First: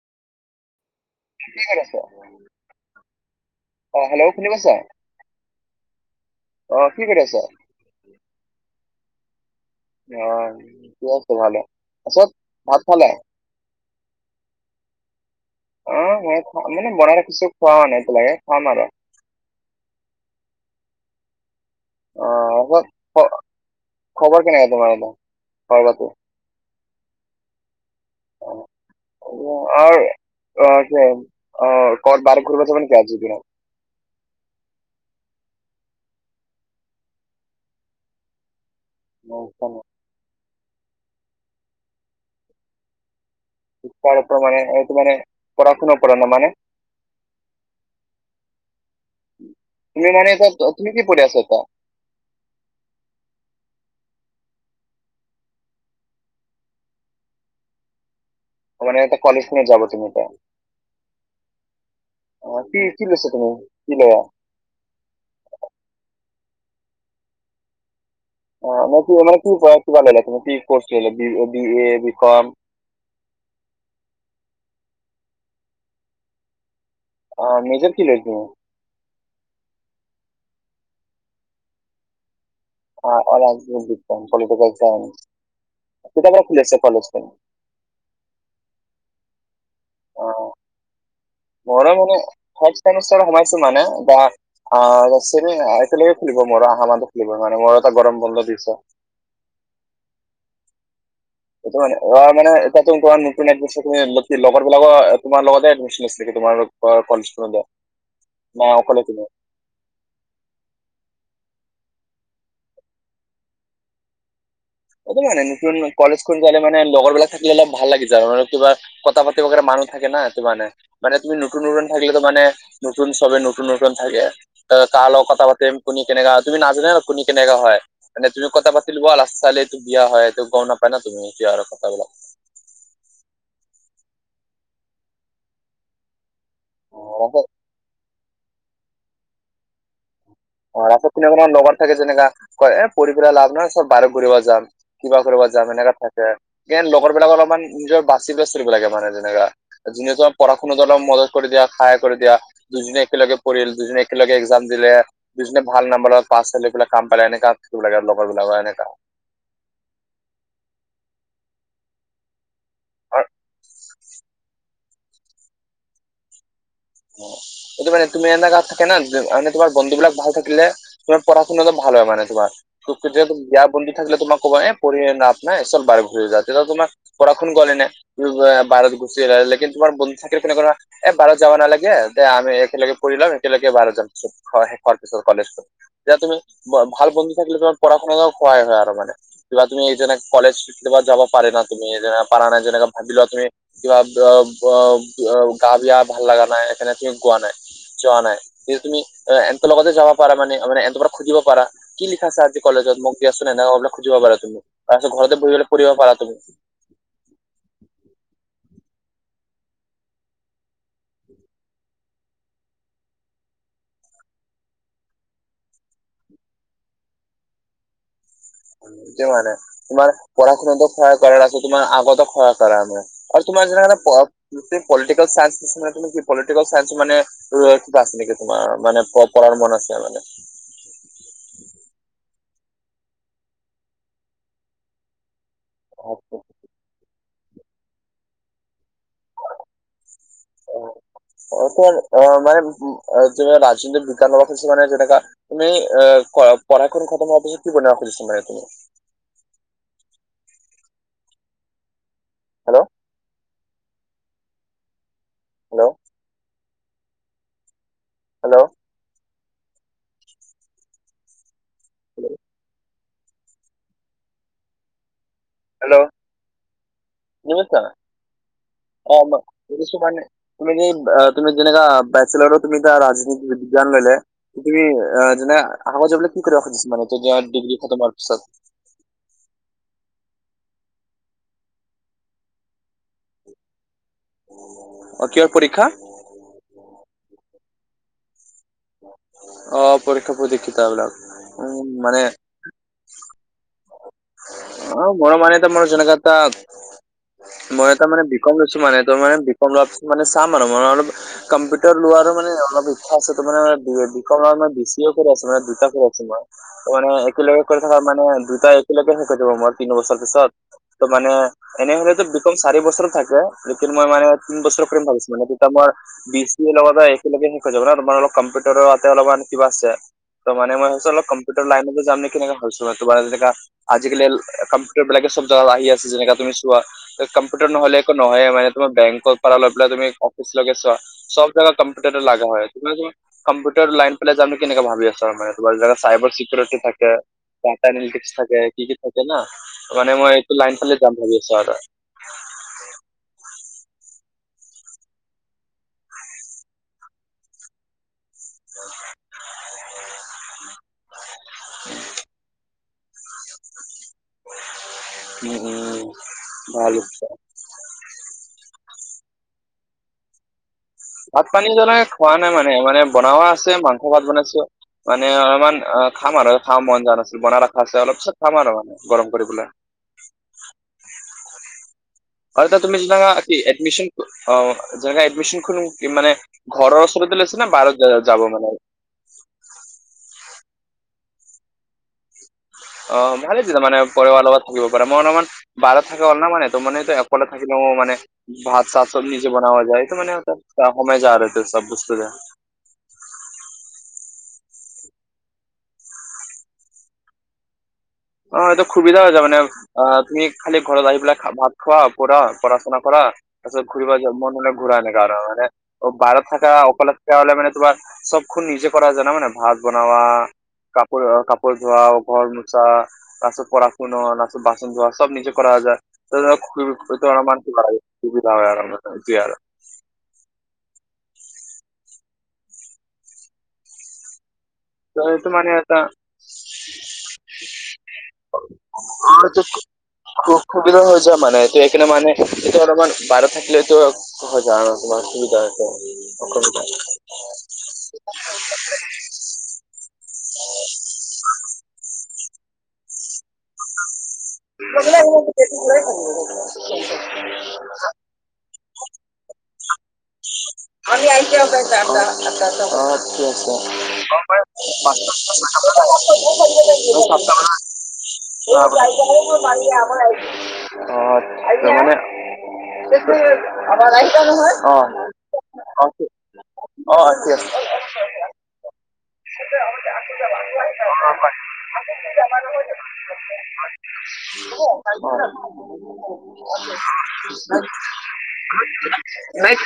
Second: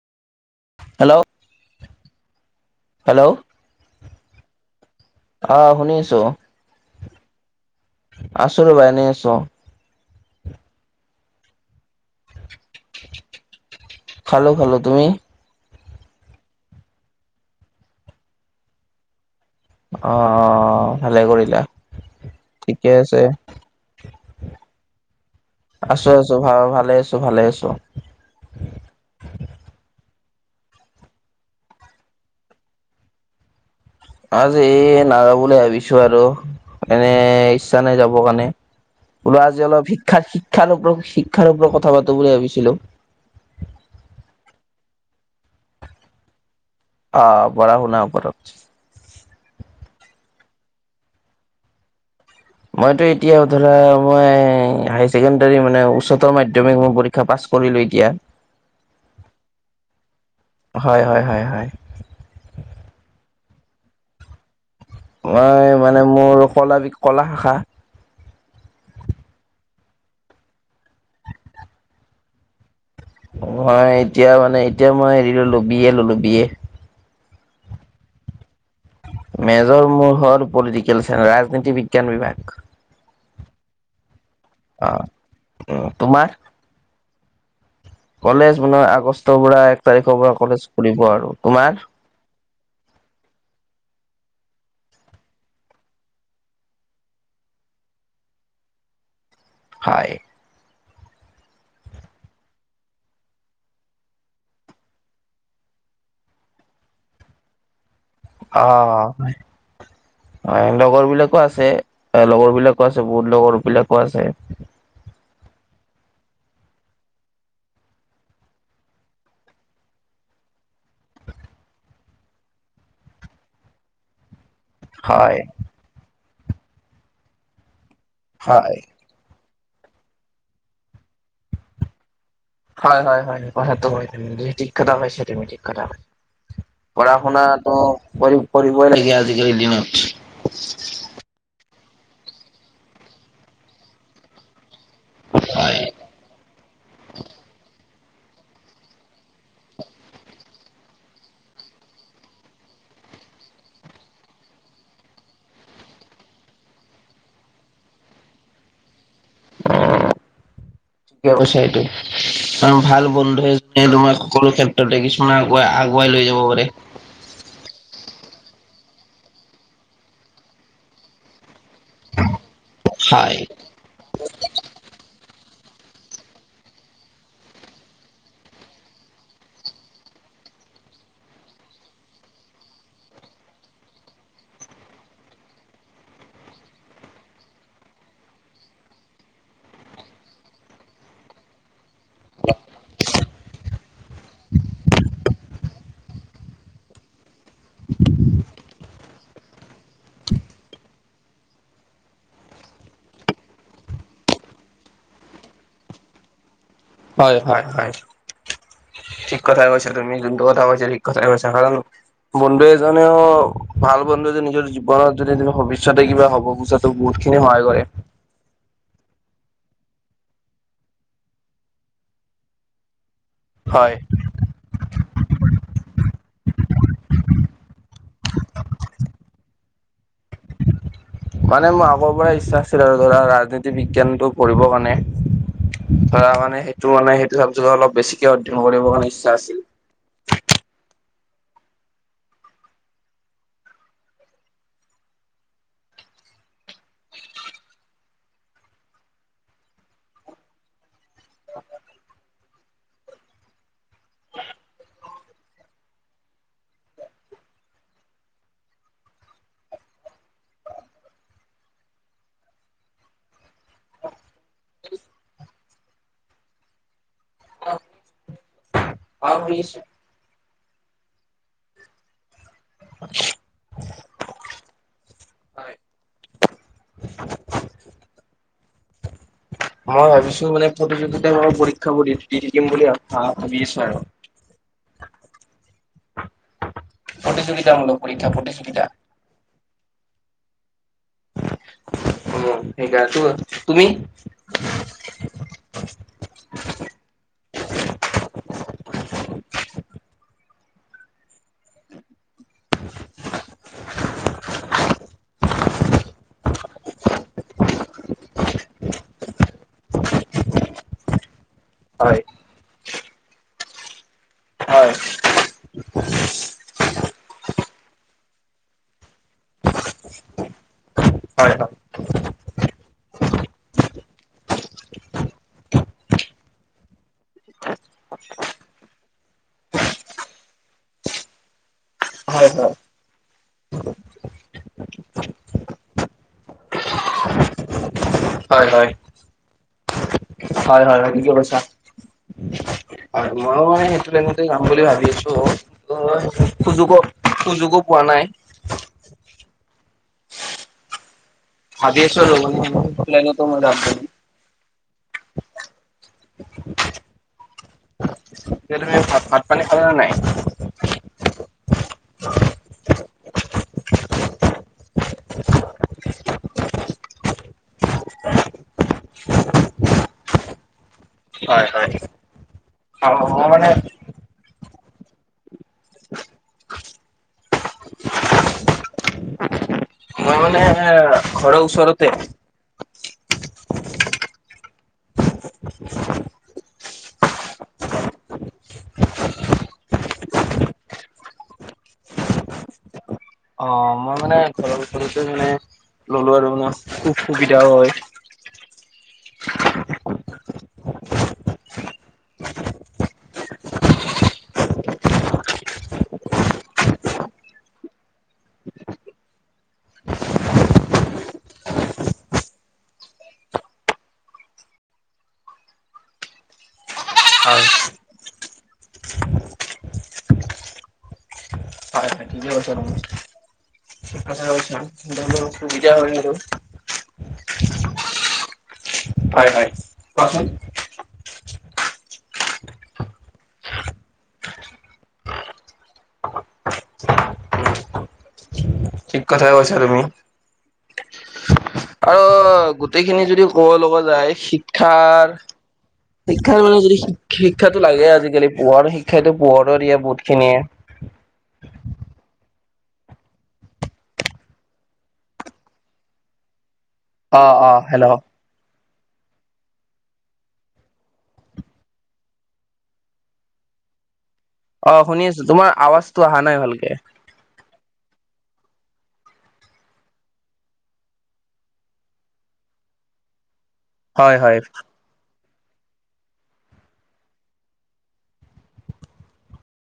Hello তহঁতি ক'ত আছ, হেল্ল' অ হেল্ল' শুনি পাইছ অ শুনি আছোঁ অ কি কৰি আছ? আছো ৰবা এনেই আছো অ ঠিক আছে ভালে তাৰপিছত ভাত খালে খালো খালো তুমি অ মই খোৱা মানে বনাই ৰাখিছো খোৱা নাই মানে খাম আৰু অ অ ভালে কৰিলা অ ঠিকে আছে খবৰ কেনেকুৱা তোমাৰ এতিয়া, খবৰ আছো বাতি আছো ভাল ভালে আছো ভালে আছো অ আৰু অ কি অ কত বাৰীত ঘূৰিব যাবি নেকি আজিৰ দিনত আজি এই নাযাব বুলি ভাবিছো আৰু এনে ইচ্ছা নাই যাবৰ কাৰণে অ, ওলোৱা আজি জানো। অলপ শিক্ষা শিক্ষাৰ ওপৰত শিক্ষাৰ ওপৰত কথা পাতো বুলি ভাবিছিলো শিক্ষাৰ ওপৰত মানে এটো মানে পঢ়া শুনা ওপৰত ন মানে অ পঢ়া শুনাৰ ওপৰত তুমি মানে তুমি কি পঢ়ি আছা এতিয়া মইতো এতিয়া ধৰা মই হাই ছেকেণ্ডাৰী মানে উচ্চতৰ মাধ্যমিক পৰী ক্ষা পাছ কৰিলোঁ এতিয়া অ মানে এতিয়া কলেজ খিনি যাব তুমি এতিয়া হয় হয় হয় হয় অ কি কি লৈছে তুমি কি লোৱা মই মানে মোৰ কলা বি কলা শাখা অ মানে কি মানে কিবা ললা তুমি কি কৌচ লৈছা বি এ বি কম মই এতিয়া মানে এতিয়া মই হেৰি ললো বিএ ললো বিএ অ মেজৰ কি লৈছা মেজৰ মোৰ হ'ল পলিটিকেল চাইন্স ৰাজনীতি বিজ্ঞান বিভাগ অ অ ৰাজনীতি বিজ্ঞান পলিটিকেল অ চাইন্স উম তোমাৰ? কেতিয়াৰ পৰা খুলিছে কলেজখন কলেজ মানে আগষ্টৰ পৰা এক তাৰিখৰ পৰা কলেজ খুলিব আৰু তোমাৰ [unintelligible] ফাইভ চেমিষ্টাৰত সোমাইছো মানে বা অ এতিয়া চিনিয়া একেলগে খুলিব মোৰ আহা মাহত খুলিব মানে মাহত এটা গৰম বন্ধ দিছ হয় সেইটো মানে অ মানে এতিয়া তো তোমাৰ নতুন এডমিচন তুমি লগৰ বিলাকো তোমাৰ লগতে [unintelligible] চাগে তোমালোকৰ কলেজ খনতে অ হয় লগৰ বিলাকো আছে লগৰ বিলাকো আছে বহুত লগৰ বিলাকো আছে ইটো মানে নতুন কলেজ খন গলে মানে লগৰবিলাক থাকিলে ভাল লাগি যায় আৰু কিবা কথা পাতিব কাৰণে মানুহ থাকে না সেইটো মানে মানে তুমি নতুন নতুন থাকিলেতো মানে নতুন চবে নতুন নতুন থাকে কাৰ হয় কথা পাতিম কোনি কেনেকা হয় তুমি নাজানাই কোনে কেনেকা হয় মানে তুমি কথা হয়। পাতিলোৱা লাষ্টত চালেটো বিয়া হয়েটো গম নাপায় ন তুমি এতিয়া আৰু কথাবিলাক হয় হয় হয় কথাটো হয় তুমি দেই ঠিক কথা কৈছা তুমি ঠিক কথা কৈছা পঢ়া কথাবিলাক। শুনাত অ পঢ়ি পঢ়িবই লাগে আজিকালি দিনত অ লাষ্টত কোনো কোনো লগৰ থাকে যেনেকা কয় পঢ়ি কেনে লাভ নাই চৰ বাহিৰত ঘূৰিব যাম কিবা কৰিব যাম হয় এনেকা থাকে এ লগৰ বিলাকৰ অলপমান নিজৰ বাচি বাচি থাকিব লাগে মানে যেনেকা যিজন পঢ়া শুনাত অলপ মদত কৰি দিয়া সহায় কৰি দিয়া দুজনী একেলগে পঢ়িল দুজনী একেলগে এক্সাম দিলে দুজনে ভাল নাম্বাৰৰ পাচ কৰি পেলাই কাম পালে এনেকা থাকিব লাগে লগৰবিলাকৰ এনেকা ঠিকে কৈছা এইটো কাৰণ ভাল বন্ধুৱে যেনে তোমাৰ সকলো ক্ষে ত্ৰত দেখিছো মানে আগুৱাই আগুৱাই লৈ যাব পাৰে অ সেইটো মানে তুমি এনেকা থাকে না মানে তোমাৰ বন্ধু বিলাক ভাল থাকিলে তোমাৰ পঢ়া শুনাতো ভাল হয় মানে তোমাৰ তোকেতো এতিয়া হয়। বিয়াত পঢ়ি থাকিলে তোমাক ক'বা এই পঢ়িলে লাভ নাই চব বাৰে পুখুৰী তেতিয়া তোমাক বৰষুণ গলে এনে ভাৰত গুচি লেকিন তোমাৰ বন্ধু থাকিলে তেনে ধৰা এ ভাৰত যাব নালাগে দে আমি একেলগে পঢ়ি লম একেলগে ভাৰত যাম শেষ হোৱাৰ পিছত কলেজত যেতিয়া তুমি ভাল বন্ধু থাকিলে তোমাৰ পঢ়া শুনাতো সহায় হয় আৰু মানে কিবা তুমি এইজনেক কলেজ ছুটি লবা যাবা পাৰা নাই তুমি এইজনে পাৰা নাই যেনেকা ভাবি লোৱা তুমি কিবা গ গ গ গা বেয়া ভাল লগা নাই সেইকাৰনে তুমি কোৱা নাই যোৱা নাই যিটো তুমি এন্তৰ লগতে যাব পাৰা মানে মানে এন্তৰ পৰা খুজিব পাৰা কি লিখাইছে আজি কলেজত মোক দিয়াচোন এনেকোৱাকে খুজিব পাৰা তুমি তাৰপিছত ঘৰতে বহি পেলাই পঢ়িব পাৰা তুমি হয় হয় হয় ঠিক কথাই কৈছা তুমি যোনটো কথা কৈছা ঠিক কথাই কৈছা কাৰণ বন্ধু এজনেও ভাল বন্ধু এজন নিজৰ জীৱনত যদি তুমি ভৱিষ্যতে কিবা হ'ব খুজা ত বহুতখিনি সহায় কৰে তেও হোৱা নাই তোমাৰ পঢ়া শুনাতো সহায় কৰা আছে তোমাৰ আগতো সহায় কৰা আছে আৰু তোমাৰ যেনেকা হয় মানে প পলিটিকেল চাইন্স নিচিনা তুমি কি পলিটিকেল চাইন্স মানে ত কিবা আছে নেকি তোমাৰ মানে পঢ়াৰ মন আছে মানে মানে মোৰ আগৰ পৰাই ইচ্ছা আছিল আৰু ধৰা ৰাজনীতি বিজ্ঞানটো পঢ়িবৰ কাৰণে ধৰা মানে সেইটো মানে সেইটো চাবজেক্টত অলপ বেছিকে অধ্যয়ন কৰিব কাৰণে ইচ্ছা আছিল। অ অ তোমাৰ অ মানে ৰাজনীতিৰ বিজ্ঞানৰ সূচি মানে যেনেকা তুমি এ কৰা পঢ়াখন খতম হোৱাৰ পিছত কি বনাব খুজিছা মানে তুমি হেল্ল' হেল্ল' হেল্ল' হেল্ল নিমিত্ত অ কোৱা মই সুধি চাবানে তমি যে এই তুমি যেনেকা বেচেলাৰো তুমি এতিয়া ৰাজনীতি বিজ্ঞান ললে তুমি আহ যেনে আগত যাবলে কি কৰিব খুজিছা মানে ডিগ্ৰী আ ডিগ্ৰী খতম হোৱাৰ পিছত মই ভাবিছো মানে প্ৰতিযোগিতামূলক পৰীক্ষা সমূহ দি দি থাকিম বুলি ভা ভাবি আছো আৰু অ কিহৰ পৰীক্ষা প্ৰতিযোগিতামূলক পৰীক্ষা প্ৰতিযোগিতা অ পৰীক্ষা প্ৰতিযোগিতা বিলাক উম মানে অ ফিগাৰতো আছে তুমি অ মোৰ মানে এটা মোৰ যেনেকা এটা মই এটা মানে বিকম লৈছো মানে ত মানে বিকম লোৱাৰ পছত মানে চাম আৰু মানে অলপ কম্পিউটাৰ লোৱাৰো মানে অলপ ইচ্ছা আছে তোমাৰ মানে বিকম আৰু বিচিঅটোত আছো মানে দুটা কৰি আছো মই মানে একেলগে কৰি থকা মানে দুটা একেলগে শেষ কৰি থব মোৰ তিনি বছৰ পিছত ত মানে হয়, এনেহলেতো বিকম চাৰি বছৰো থাকে লেকিন মই মানে তিন বছৰৰ হয়, কৰিম বুলি ভাবিছো মানে তেতিয়া মই বি চি এৰ লগত একেলগে শিকাই যাব ন তোমাৰ অলপ কম্পিউটাৰতে অলপমান কিবা আছে ত মে মই ভাবিছোঁ হয়, হয়। কম্পিউাৰ হয়, লাইনতো যাম নে কেনে ভালছো মই তোৰ যে আজিকালি কম্পিউটাৰ বিলাকে চব জেগা ল আহি আছে যেনেকা তুমি চোৱা। কম্পিউটাৰ নহ'লে একো নহয়ে মানে তোমাৰ বেংকৰ পৰা লৈ পেলাই তুমি অফিচলৈকে চোৱা। চব জাগাত কম্পিউটাৰ লাগা হয়। কম্পিউটাৰ লাইন পেলাই যামি কেনেকে ভাবি আছো মানোৰাত চাইবাৰ চিকিউৰিটি থাকে। টা এ থাকে কি হয়। কি থাকে না মানে মই এইটো লাইন হয়, হয়, ফালে হয়, যাম বুলি ঠিকে ভাবি কৈছা। আছো আৰু হয় ময়ো মানে সেইটো এনেকৈ যাম বুলি ভাবি আছো অ, অ সুযোগো সুযোগো পোৱা নাই। [inaudible] [unintelligible] উম উম ভালহৈছে। এতিয়া ভাত ভাত পানী খাল নাই। ভাত পানী মানে খোৱা নাই মানে মানে বনোৱা আছে মাংস ভাত বনাইছো। মানে অমান অ খাম আৰু খা মন যোৱা নাছিল বনাই ৰখা আছে অলপ পিছত খাম আৰু মানে গৰম কৰিপেলাই। হয় হয়। আৰু তুমি অ', চানা মই কি মানে এডমিশ্যন। অ যেনে এডমিশ্যন খন মানে ঘৰৰ ওচৰতে লৈছে নে বাহিৰলৈ যাব মানে। মই মানে ঘৰৰ ওচৰতে। অ ভালেইছিল মানে পৱাৰ লগত থাকিব পাৰে মই অলমান, বাৰা থাকে অল ন মান ত মান একবালা থাকিলে মানে। ভাত চাত চব নিজে বনোৱা যায়টো মানে সময়ে যাব চব বস্তু তে, অ মই মানে, চৰতে মানে ললো আৰু মানে খুব সুবিধাও হয়। অ এইটো সুবিধা হৈ যায় মানে আৰু আহ তুমি খালি ঘৰত আহি পেলাই ভাত খোৱা পঢ়া শুনা কৰা। আত ঘূৰিব মন নে ঘূৰা নে কাৰণ মানে, বাহত থাককা অকাল থাককা হলে মান তোমাৰ চবখনণ নিজে কৰা য ন মানে ভাত বনোৱা। কাপোৰ কাপোৰ ধোৱা ঘৰ মোচা। [unintelligible] শুনোৱা বাচন ধোৱা সব নিজে কৰা যায়। মান হয়, সুবিধা হয় আমতিয় আৰু হয় হয়। [unintelligible] [unintelligible] তাটো মানে সুবিধা এটা, হয় আৰু হয় হয় [unintelligible] কোৱাচোন খুব সুবিধা হৈ যায় মানে এইটো এইকাৰণে মানে এইটো অলপমান বাহিৰত থাকিলেটো। হৈ যায় আৰু কিব অসুবিধা আছে অসুবিধা, ঠিক কথাই কৈছা তুমি। [unintelligible] আৰু গোটেইখিনি যদি ক'ব লগা যায় শিক্ষাৰ, শিক্ষাৰ মানে যদি শিক্ষাতো লাগে আজিকালি পোহৰ শিক্ষাই পোহৰৰ দিয়া বহুত খিনিয়ে। আমি আহক [unintelligible] আ আ অ অ হেল্ল' আ, [unintelligible] [unintelligible] [unintelligible] আমাৰ আহিছে নহয়। অ শুনি আছো, তোমাৰ অ- আৱাজটো অহা নাই ভালকে। অ [unintelligible] [unintelligible] হয় হয় [unintelligible] [unintelligible]